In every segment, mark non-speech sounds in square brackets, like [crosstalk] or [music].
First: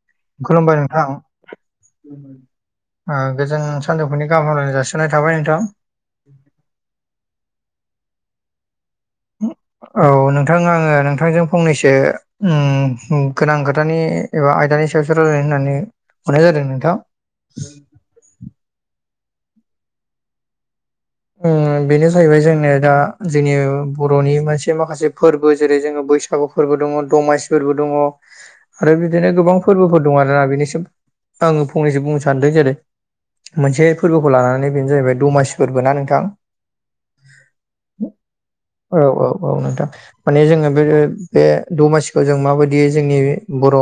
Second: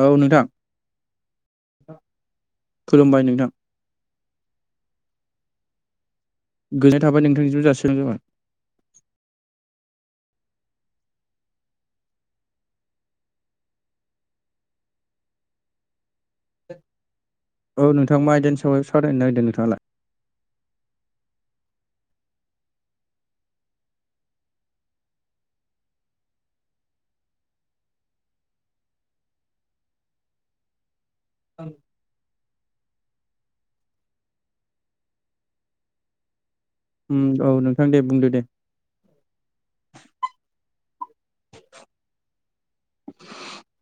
औ नोंथां खुलुमबाय नोंथां ओ खुलुमबाय नोंथां गोजोन सानजौफुनि गाहाम हामलायनाय जासिहरनाय थाबाय नोंथां। गोजोननाय थाबाय नोंथांनिसिम जासिहरनायब जाबाय। औ नोंथां आंङो नोंथांजों फंनैसो उम हुम गोनां खोथानि एबा आयदानि सायावसो रायलायनो होननानै हरनाय जादों नोंथां। औ नोंथां आइदानिसायाव सावारायनो नागेरदों नोंथांङालाय? ओ बेनो जाहैबाय जोंनो दा जोंनि बर'नि मोनसे माखासे फोरबो जेरै जोंङो बैसा सागु फोरबो दंङ दमासिफोरबो दंङ। आरो बिदिनो गोबां फोरबोफोर दं आरोना बेनिसिम आंङो फंनैसो बुंनो सानदों जेरै मोनसे फोरबोखौ लानानै बेनो जाहैबाय दमासि फोरबो ना नोंथां उम दं नोंथां दे बुंदो दे औ औ औ नोंथां माने जोंङो बे बे दमासिखौ जों माबायदि दि जोंनि बर'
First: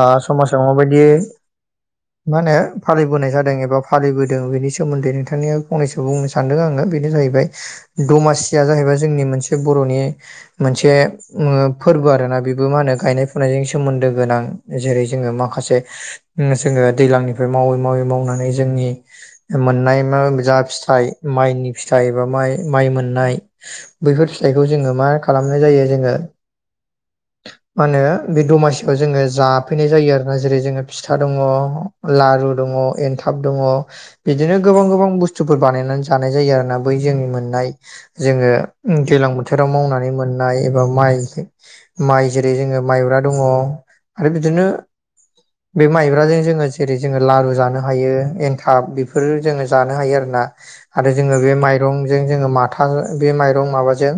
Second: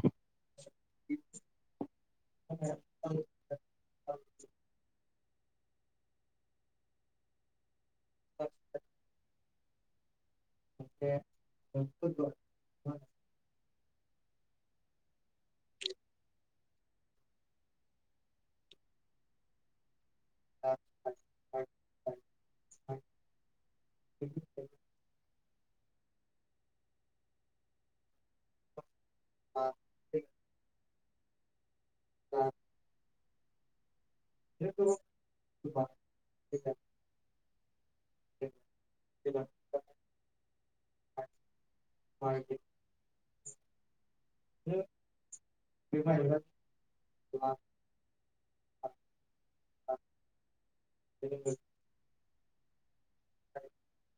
आ समाजाव माबायदि मा होनो फालिबोनाय जादों एबा फालिबोदों बेनि सोमोन्दै नोंथांनिया फंनैसो बुंनो सान सानदों आंङो बेनो जाहैबाय दमासिया जाहैबाय जोंनि मोनसे बर'नि मोनसे उङो फोरबो आरो ना बेबो मा होनो गायनाय फुनायजों सोमोन्दो गोनां जेरै जोंङो माखासे उम जोंङो दैलांनिफ्राय मावै मावै मावनानै जोंनि मोननाय मा जा फिथाइ माइनि फिथाइ एबा मा-माइ मोननाय बैफोर फिथइखौ जोंङो मारोखो खालामनाय जायो जोंङो मा होनो बे दमासिखौ जोंङो जाफैनाय जायो आरो। जेरै जोंङो फिथा दंङ लारु दंङ एनथाब दंङ बिदिनो गोबां गोबां बुस्थुफोर बानायनानै जानाय जायो आरो ना बै जोंनि मोननाय जोंङो दैलां बोथोराव मावनानै मोननाय एबा माइ माइ जेरै जोंङो माइब्रा दंङ आरो बिदिनो बे माइब्राजों जोंङो जेरै जोंङो लारु जानो हायो एन्थाब बेफोरो जोंङो जानो हायो आरोना आरो जोंङो बे माइरंजों जोंङो माथा थांङो बे माइरं माबाजों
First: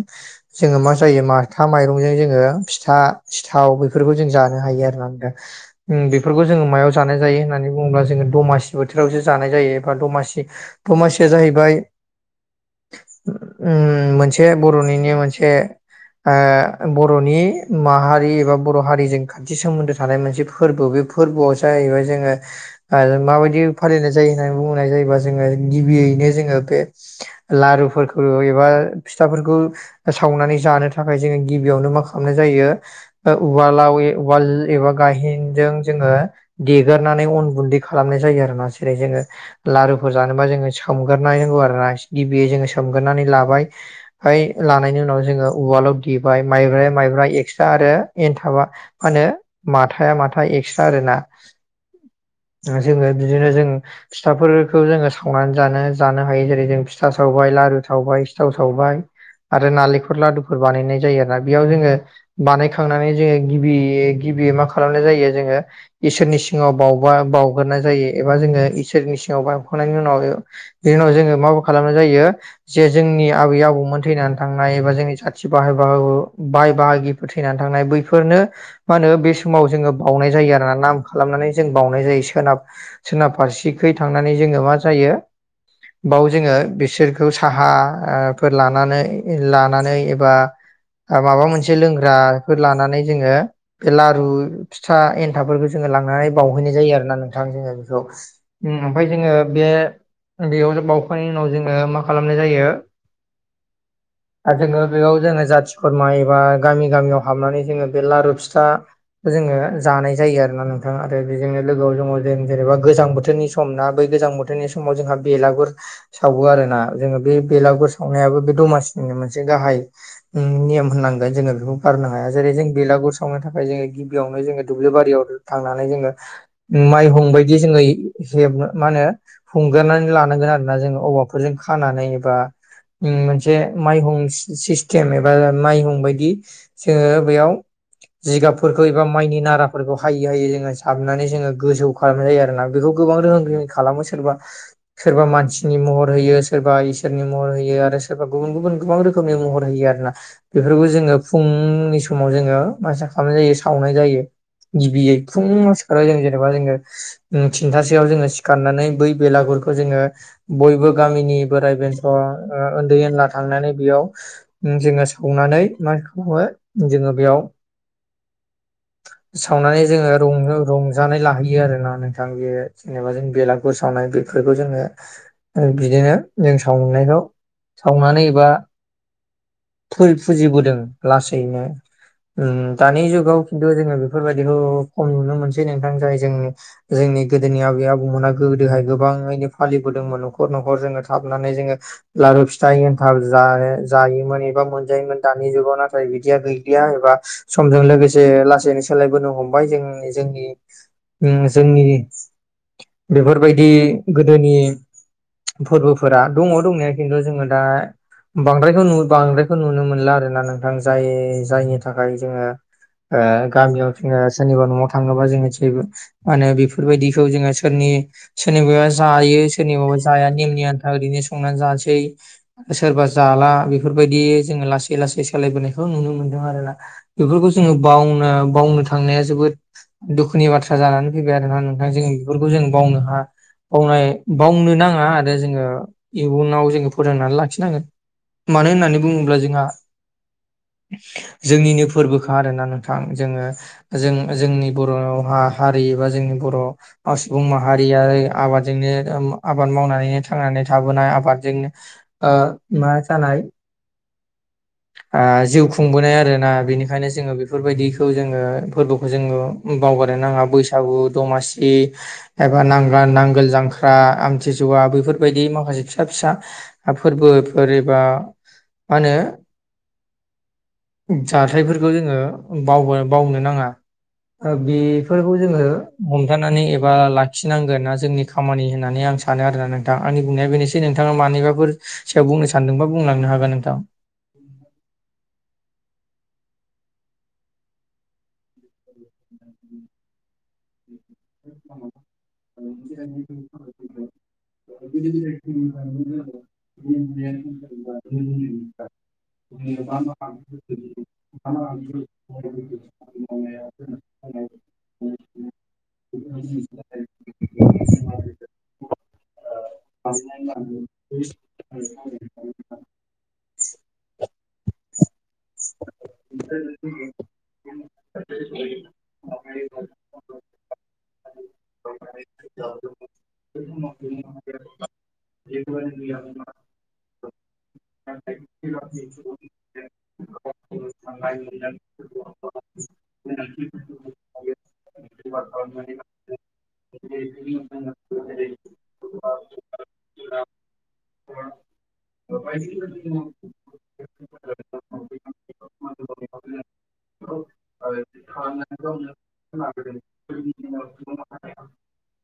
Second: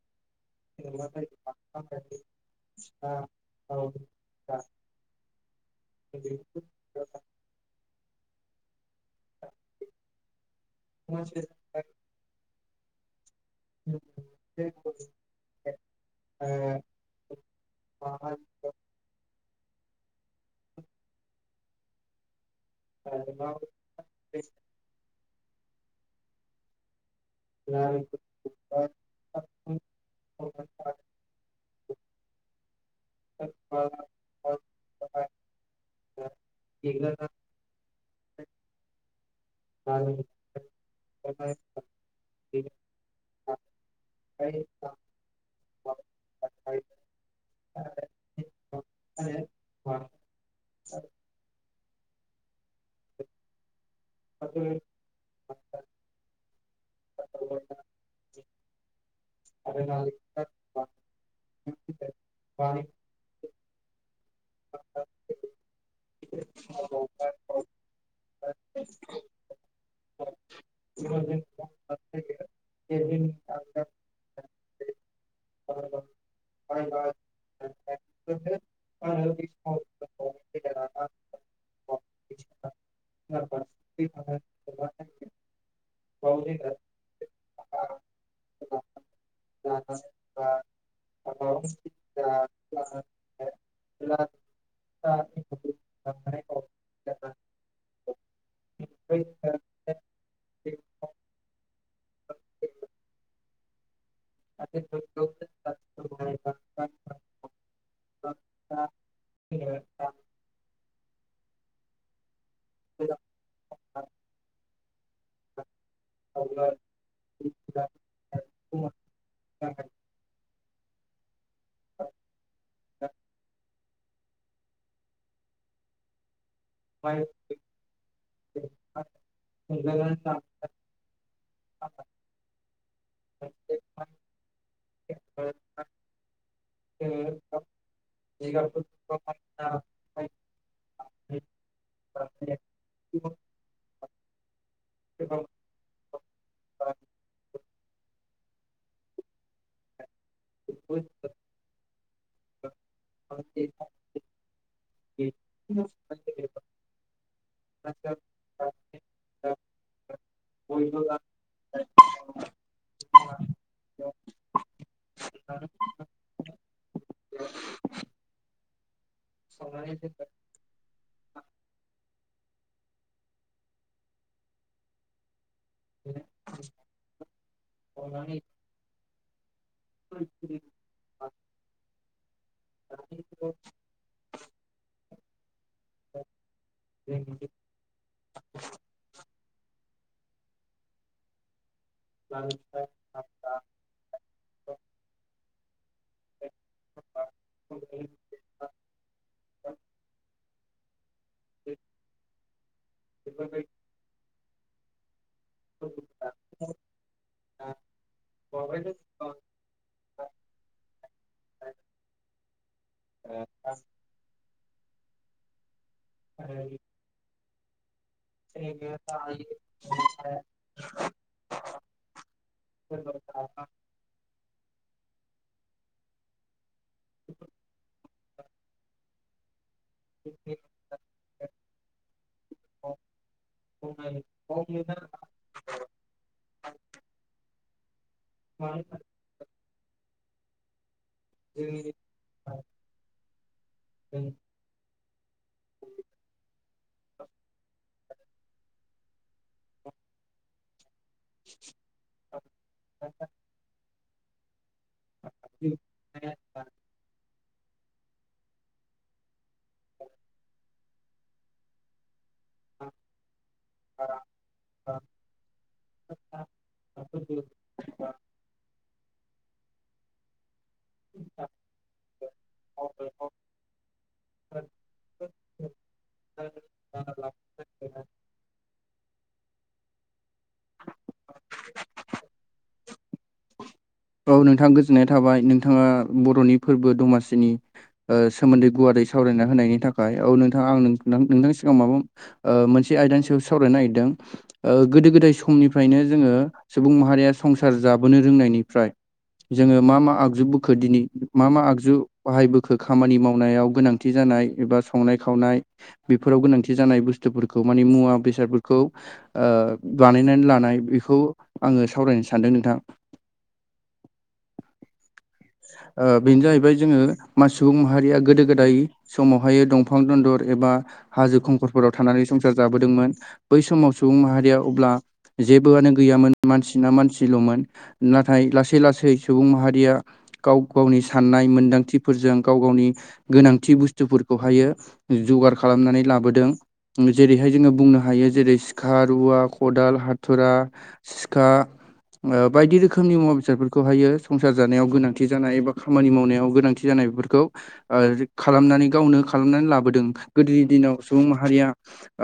जोंङो मा जायो माथा माइरंजों जोंङो फिथा सिथाव बेफोरखौ जों जानो हायो आरो ना नोंथां। उम बेफोरखौ जो मायाव जानायजायो होननानै बुंङोब्ला जोंङो दमासि बोथोरावसो जानाय जायो। एबा दमासि दमासिया जा बाय उम मोनसे बर'निनो मोनसे आ बर'नि माहारि एबा बर' हारिजों खाथि सोमोन्दो थानाय मोनसे फोरबो बे फोरबोआव जाहैबाय जोंङो आरो माबायदि फालिनाय जायो होननानै बुंनाय जायोबा जोंङो गिबियैनो जोंङो बे लारुफोरखौ एबा फिथाफोरखौ सावनानै जानो थाखाय जोंङो गिबियावनो मा खालामनाय जायो ओ उवालाव ए उवाल एबा गाहेनजों जोंङो देगोरनानै अन गुन्दै खालामनाय जायो आरो ना जेरै जोंङो लारुफोर जानोबा जोंङो सोम [unintelligible] [unintelligible] सोम्रनाय नांगौ आरो ना गिबियै जोङो सोमगोरनानै लाबाय फाय लानायनि उनाव जोंङो उवालाव देबाय माइब्राय माइब्रा एक्सट्रा आरो एनथाबा माहोनो माथाया माथा एक्सट्रा आरो ना जोंङो बिदिनो जों फिथाफोरखौ जोंङो सावनानै जानो जानो हायो जेरै जों फिथा सावबाय, लारु सावबाय, सिथाव सावबाय, आरो नालेंखल लादुफोर बानायनाय जायो आरो ना। बेयाव जोंङो बानायखांनानै जोंङो गिबि गिबि मा खालामनाय जायो जोङो इसोरनि सिङाव बावबा बाव हग्रनाय जायो एबा जोङो इसोरनि सिङाव ब हखांनायनि उनाव बिनि उनाव जोङो माबा खालामनाय जायो जे जोंनि आबै आबौमोन थैनानै थांनाय एबा जोंनि जाथि बाहाय बाग बाहाय बाहागि थैनानै थांनाय बैफोरनो मा होनो बे समाव जोंङो। बावनाय जायो आरोोना नाम खालामनानै जों बावनाय जायो सोनाब सोरोनफारसेखै थांनानै जोंङो मा जायो। बाव जोंङो बिसोरखौ साहा फोर लानानै लानानै एबा माबा मोनसे लोंग्राफोर लानानै जोङो बे लारु फिथा एन्थाबफोरखौ ज जोङो लांनानै बावहैनाय जायो आरोोना नोंथां जोंङो बेखौ ओमफ्राय जोंङो बे बेयाव बाउखांनायनि उनाव जोंङो मा खालामनाय जायो। आरो जोंङो बेयाव जोंङो जाथि खुरमा एबा गामि गामियाव हाबनानै जोंङो बे लारु फिथा बयबो जोंङो जानाय जायो। आरो ना नोंथांङा आरो बेजोंनो लोगोआव जों जेनेबा गोजां बोथोरनि सम ना बै गोजां बोथोरनि समाव जोंहा बेलागुर सावो आरो ना जोंङो बे बेलागुर सावनायाबो बे दमासिनिनो मोनसे गाहाय नियम होननांगोन जोंङो। बे बारनो हाया जेरै जों बेलागुर सावनो थाखाय जों बेयावनो जोंङो दुब्लि बारियाव थांनानै जोंङो माइहुं बायादि जोङो हेब मा होनो हुंगारनानै लानांगोन आरोना जों औबवाफोरजों गामि खानानै एबा जों मोनसे माइहुं सिस्टेम एबा माइहुं बायदि जोङो बेयाव जिगाबफोरखौ एबा माइनि नाराफोरखौ हायै हायै जोंङो साबनानै जोंङो गोजौ खालामनाय जायो। आरोना बेखौ गोबां रोखोम रोखोमनि खालामो स सोरबा सोरबा मानसिनि महर होयो सोरबा इसोरनि महर होयो। आरो सोरबा गुबुन गुबुन गोबां रोखोम रोखोमनि महर होयो आरोना। बेफोरखौ जोङो फुंनि समाव जोङो मासा खालामनाय जायो सावनाय जायो। गिबियै फुं सिखारो जों जेनेबा जोंङो थिनथाासोआव जोंङो गाननानै बै बेलागुरखौ जोङो बयबो गामिनि बोराय बे अ ओ उन्दै उनला थांनानै बेयाव जोंङो सावनानै मा खालामो जोंङो बेयाव सावनानै जोंङो रं रं जानाय लाहैयो आरोना नोंथां बेयो जेनेबा जों बेलागुर सावनाय बेफोरखौ जोंङो आरो बिदिनो जोंनि जों सावनायखौ सावनानै एबा फो फुजिबोदों लासैनो उम। दानि जुगाव खिन्थु जोंङो बेफोरबायदिखौ खम नुनो मोनसै। नोंथां जाय जोंनि जोंनि गोदोनि आबै आबौमोना गोदोहाय गोबां फालिदों नखर नखर जोंङो थाबनानै जोंङो लारु फिथा ज जायोमोन एबा मोनजायोमोन दानि जुगाव नाथाय बिदिया गैलिया एबा समजों लोगोसे लासैनो सोलायबोनो हमबाय जोंनि जोंनि उम जोंनि बेफोरबायदि गोदोनि फोरबोफोरा दङ दंनाया खिन्थु जोंङो दा बांद्रायखौ बांद्रायखौ नुनो मोनला आरो ना नोंथां जाय जायनि थाखाय जोंङो ओ गामियाव जङो सोरनिबा न'आव थाङोबा जोंङो मा होनो बेफोरबायदिखौ जोंङो सोरनि सोरनिबा जायो सारनिबा बा जाया नेमनि आन्था ओरैनो संनानै जानोसै सोरबा जाला बेफोरबायदि जोंङो लासै लासै सोलायबोनायखौ नुनो मोन्दों आरोना। बेफोरखौ जोंङो बावनो बावनो थांनाया जोबोद दुखुनि बाथ्रा जानानै फैबाय आरोना नोंथां जों बेफोरखौ जों बावनो हा बावनाय बावनो नाङा आरो जोङो इयुनाव जोङो फोरोंनानै लाखिनांगोन। मानो होननानै बुङोब्ला जोंहा जोंनिनो फोरबोखा आरोना। थां जोङो जों जोंनि बर' हा -हारि बा जोंनि बर' सुबुं माहारियारि आबाद जोंनो आबाद मावनानैनो थांनानै थाबोनाय आबादजोंनो ओ मा जानाय ओ जिउ खुंबोनाय आरो ना बेनिखायनो जोङो बे बेफोरबायदिखौ जोङो फोरबोखौ जोङो बावगारनो नाङा बैसागु दमासि एबा नांग नांगोल जांख्रा आमथि जुवा बेफोरबायदि माखासे फिसा औ नोंथां फिसा फोरबोफोर एबा मा होनो जाथायफोरखौ जोङो बाव बावनो नाङा। ओ बेफोरखौ जोङो हमथानानै एबा लाखिनांगोना जोंनि खामानि होननानै आं सानो आरोना नोंथां आंनि बुंनाया बेनोसै नोंथाङा मानिबाफोर सायाव बुंनो सानदोंबा बुंलांनो हागोन नोंथां। औ नोंथाङा गोजोननाय थाबाय नोंथाङा बर'नि फोरबो दमासिनि सोमोन्दै गुवारै सावरायना होनायनि थाखाय। औ नोंथां आं नों नोंथांनि सिगांआव माबा मोनसे ओ आयदानि सायावसो सावरायनो नागिरदों। ओ गोदो- गोदाय समनिफ्रायनो जोङो सुबुं माहारिया संसार जाबोनो रोंनायनिफ्राय जोङो मा मा आगजु खो दिनै मा मा आगजु बाहाय बखो खामानि मावनायाव गोनांथि जानाय एबा संनाय खावनाय बेफोराव गोनांथि जानाय बुस्थुफोरखौ मानि मुवा बेसादफोरखौ ओ बानायनानै लानाय बेखौ आङो सावरायनो सानदों नोंथां। ओ बेनो जाहैबाय जोङो मा सुबुं माहारिया गोदो -गोदाय समावहायो दंफां दन्दर एबा हाजो खंखरफोराव थानानै संसार जाबोदोंमोन। बै समाव सुबुं माहारिया अब्ला जेबोआनो गैयामोन मानसिना मानसिल'मोन। ज' नाथाय लासै लासै सुबुं माहारिया गाव गावनि साननाय मोनदांथिफोरजों गाव गावनि गोनांथि बुस्थुफोरखौहायो जगार खालामनानै लाबोदों। जेरैहाय जोङो बुंनो हायो जेरै सिखा, रुवा खदाल, हाथुरा सिखा थालायनानै ओ बायदि रोखोमनि मुवा बेसादफोरखौहायो संसार जानायाव गोनांथि जानाय एबा खामानि मावनायाव गोनांथि जानाय बेफोरखौ खालामनानै गावनो खालामनानै लाबोदों। गोदोनि दिनाव सुबुं माहारिया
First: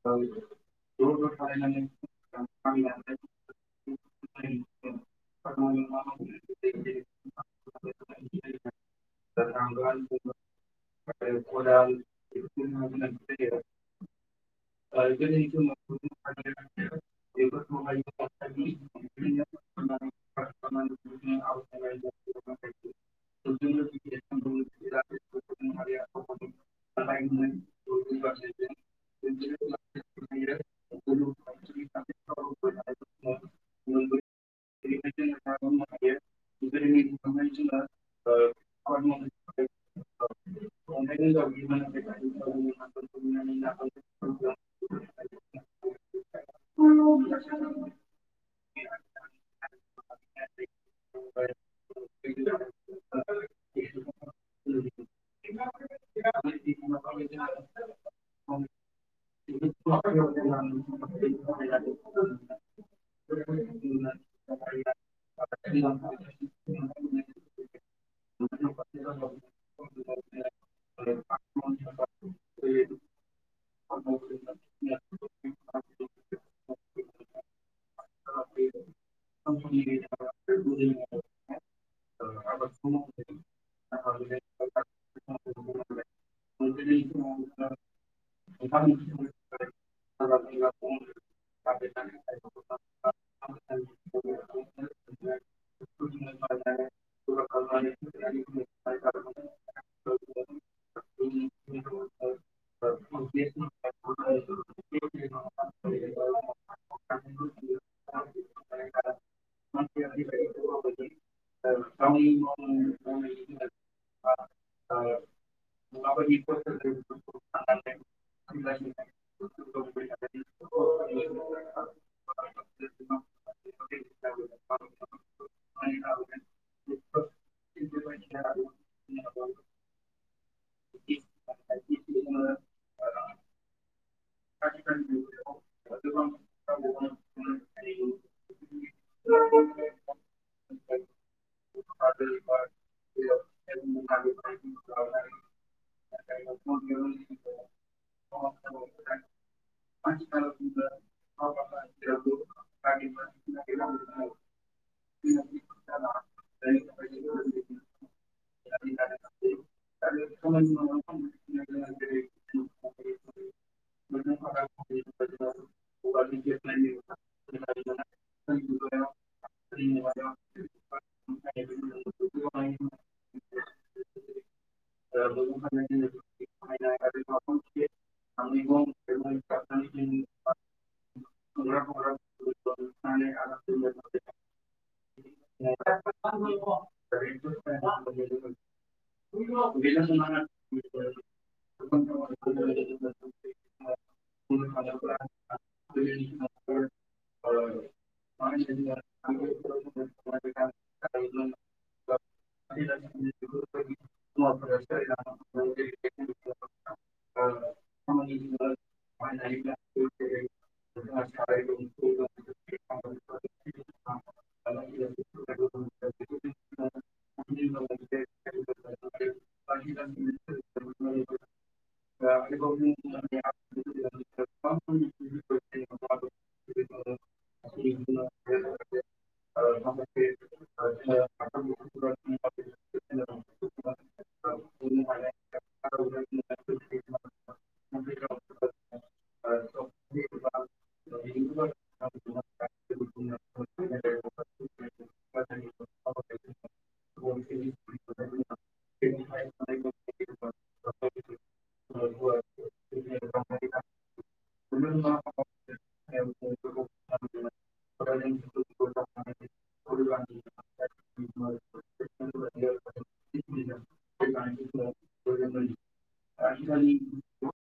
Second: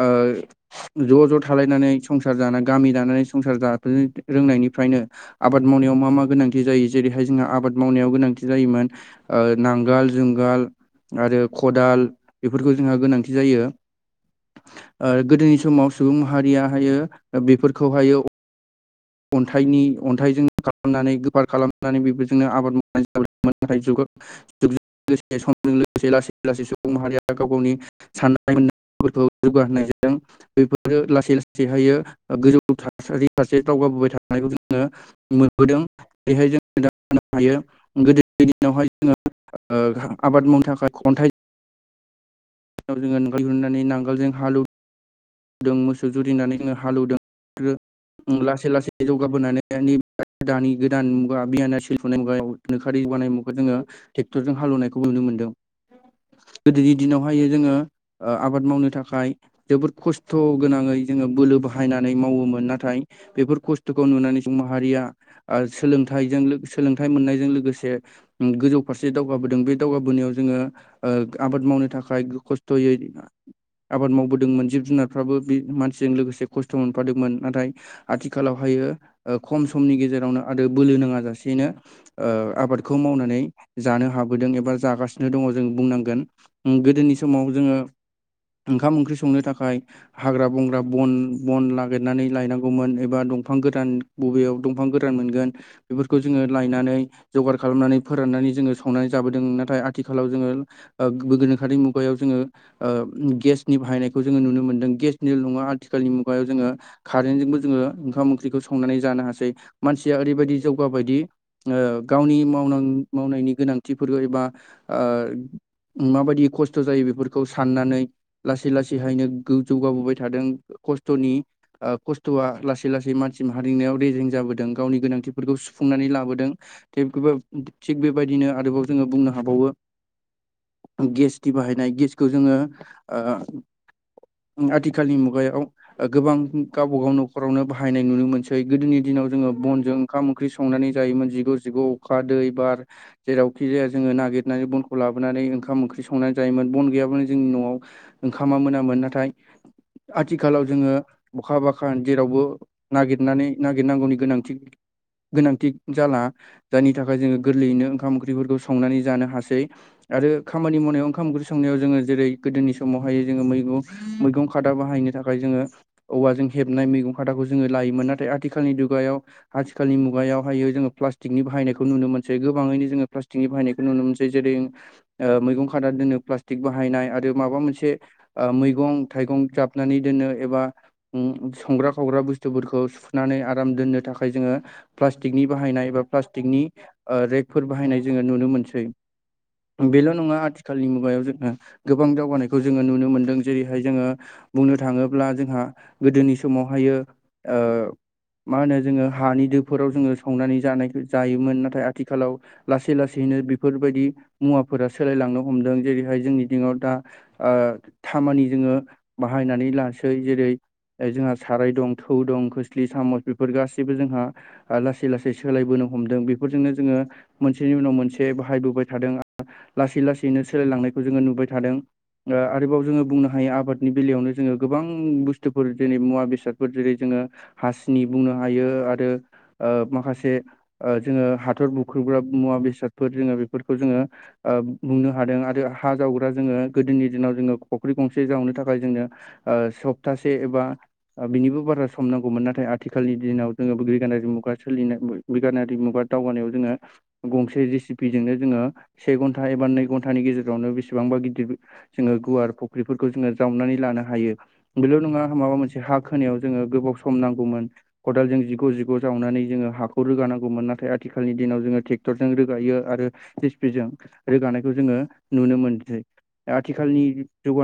ओ ज' ज' थालायनानै संसार जानानानै गामि गामियानो दानानै संसार जानो रोंनायनिफ्रायनो आबाद मावनायाव मा मा गोनांथि जायो जेरैहाय जोंहा आबाद मावनायाव गोनांथि जायोमोन नांगाल- जुंगाल आरो खदाल बेफोरखौ जोंहा गोनांथि जायो। ओ गोदोनि समाव सुबुं मब माहारियाहायो म बेफोरखौहायो [unintelligible] अन्थाइनि अन्थाइजों खालामनानै गोफार खालामनानै बेबा दिनो जोंनो आबाद मावनाय जाबाय नाथाय जुगा जुग- जुग लोगोसे समजों लोगोसे लासै लासै सुबुं माहारिया गाव गावनि साननाय मोननायफोरखौ जौगाहोनायजों बेफोरो लासै लासैहायो गोजौ थासारि सासे दावगाबोबाय थानायखौ जोङो मोनबोदों बेहाय जों हाय गोदोनि दिनावहाय जोङो आबाद मावनो थाखाय खन्था ज [unintelligible] व जोङो नांगोल दिहुननानै नांगोल जजों हालएव दों मोसौ जुरिनानै जङो हालेवदों आरो लासै लासै जौगाबोनानै दानि गोदान मुगा [unintelligible] ट्रेक्टरजों हालेनायखौ नुनो मोनदों। गोदोनि दिनावहाय जोङो आबाद मावनो थाखाय जोबोद खस्थ' स्थ' गोनाङै जोङो बोलो बाहायनानै मावोमोन नाथाय बेफोर खस्थ'खौ नुनानै माहारिया सोलोंथाइजों सोलोंथाइ मोननायजों लोगोसे गोजौ फारसे दावगाबोदों बे दावगाबोनायाव जोङो आबाद मावनो थाखाय खस्थ'यै आबाद मावबोदोंमोन जिब जुनार फाबो बे मानसिजों लोगोसे खस्थ' मोनफादोंमोन नाथाय आथिखालावहायो खम समनि गेजेरावनो आरो बोलो नाङा जाासेनो आबादखौ मावनानै जानो हाबोदों एबा जागासिनो दङ जों बुंनांगोन गोदोनि समाव जोङो ओंखाम ओंख्रि संनो थाखाय हाग्रा बंग्रा बन बन नागिरनानै लायनांगौमोन एबा दंफां गोदान बबेयाव दंफां गोरान मोनगोन बेफोरखौ जोङो लायनानै जगार खालामनानै फोराननानै जोङो संनानै जाबोदों नाथाय आथिखालाव जोङो गोनोखारि मुगायाव जोङो गेसनि बाहायनायखौ जोङो नुनो मोनदों जों गेस निल नङा आथिखालनि मुगायाव जोङो खारेन्जोंबो जोङो ओंखाम ओंख्रिखौ संनानै जानो हासै मानसिया ओरैबायदि जौगाबायदि गावनिन मावनायनि गोनांथिफोरखौ एबा माबायदि खस्थ' जायो बेफोरखौ साननानै लासै लासैहायनो जौगाबोबाय थादों खस्थ'नि खस्थ'आ लासै लासै मानसि हारिंनायाव रेजें जाबोदों गावनि गोनांथिफोरखौ सुफुंनानै लाबोदों थेबो थिग बेबायदिनो आरोबाव जोङो बुंनो हाबावो गेसथि बाहायनाय गेसखौ जोङो आथिखालनि मुगायाव गोबां गावबाागाव न'खरावनो बाहायनाय नुनो मोनसै गोदोनि दिनाव जोङो बनजों ओंखाम ओंख्रि संनानै जायोमोन जिगु जिगु अखा दै बार जेरावखि जाया जोङो नागिरनानै बनखौ लाबोनानै ओंखाम ओंख्रि संनानै जायोमोन बन गैयाबानो जोंनि न'आव ओंखामा मोनामोन नाथाय आथिखालाव जोङो अखा बाखान जेरावबो नागिरनानै नागिरनांगौनि गोनांथि गोनांथि जाला जायनि थाखाय जोङो गोरलैयैनो ओंखाम ओंख्रिफोरखौ संनानै जानो हासै आरो खामानि मावनायाव ओंखाम ओंख्रि संनायाव जोङो जेरै गोदोनि समावहाय जोङो मैगं मैगं खादा बाहायनो थाखाय जोङो औवाजों हेबनाय मैगं खादाखौ जोङो लायोमोन नाथाय आथिखालनि दुगायाव आथिखालनि मुगायावहायो जोङो प्लास्टिकनि बाहायनायखौ नुनो मोनसै गोबाङैनो जोङो प्लास्टिकनि बाहायनाय नुनो मोनसे जेरै ओ मैगं खादाजोंनो फ्लास्क बाहायनाय आरो माबा मोनसे मैगं थाइगं जाबनानै दोनो एबा संग्रा खावग्रा बुस्थुफोरखौ सुुनानै आराम दोननो थाखाय जोङो प्लास्टिकनि बाहायनाय एा प्लास्टिकनि रेगफोर बाहायनाय जोङो नुनो मोनसै बेल' नङा आथिखालनि मुगायाव जोङो गोबां दावगानायखौ जोङो नुनो मोनदों जेरैहाय जोङो बुंनो थाङोब्ला जोंहा गोदोनि समावहायो मा होनो जोङो हानि दोफोराव जोङो संनानै जानाय जायोमोन नाथाय आथिखालाव लासै लासैनो बेफोरबायदि मुवाफोरा सोलायलांनो हमदों जेरैहाय जोंनि दिङाव दा ओ खामानि जोङो बाहायनानै लसै जेरै जोंहा साराय दं थौ दं खोस्लि सामस बेफोर गासैबो जोंहा लासै लासै सोलायबोनो हमदों बेफोरजोंनो जोङो मोनसेनि उनाव मोनसे बाहायबोबाय थादों लासै लासैनो सोलायलांनायखौ जोङो नुबाय थादों आरोबाव जोङो बुंनो हायो आबादनि बेलायावनो जोङो गोबां बुस्थुफोर जेरै मुवा बेसादफोर जेरै जोङो हासिनि बुंनो हायो आरो माखासे जोङो हाथर बुख्रुबग्रा मुवा बेसादफोर जोङो बेफोरखौ जोङो बुंनो हादों आरो हा जावग्रा जोङो गोदोनि दिनाव जोङो फुख्रि गंसे जावनो थाखाय जोङो सप्तासे एबा बिनिबो बारा सम नांगौमोन नाथाय आथिखालनि दिनाव जोङो ग्रिगानारि मुगा सोलिनाय बिगानारि मुगा दावगानायाव जोङो गंसे जेसिपिजोंनो जोङो से घन्टा एबा नै घन्टानि गेजेरावनो बेसेबांबा गिदिर जोङो गुवार फुख्रिफोरखौ जोङो जावनानै लानो हायो बेल' नङा माबा मोनसे हा ख होनायाव जोङो गोबाव सम नांगौमोन खदालजों जिग' जिग' जावनानै जोङो हाखौ रोगानांगौमोन नाथाय आथिखालनि दिनाव जोङो ट्रेक्टरजों रोगायो आरो जोङो रोगानायखौ जोङो नुनो मोनसै आथिखालनि जौ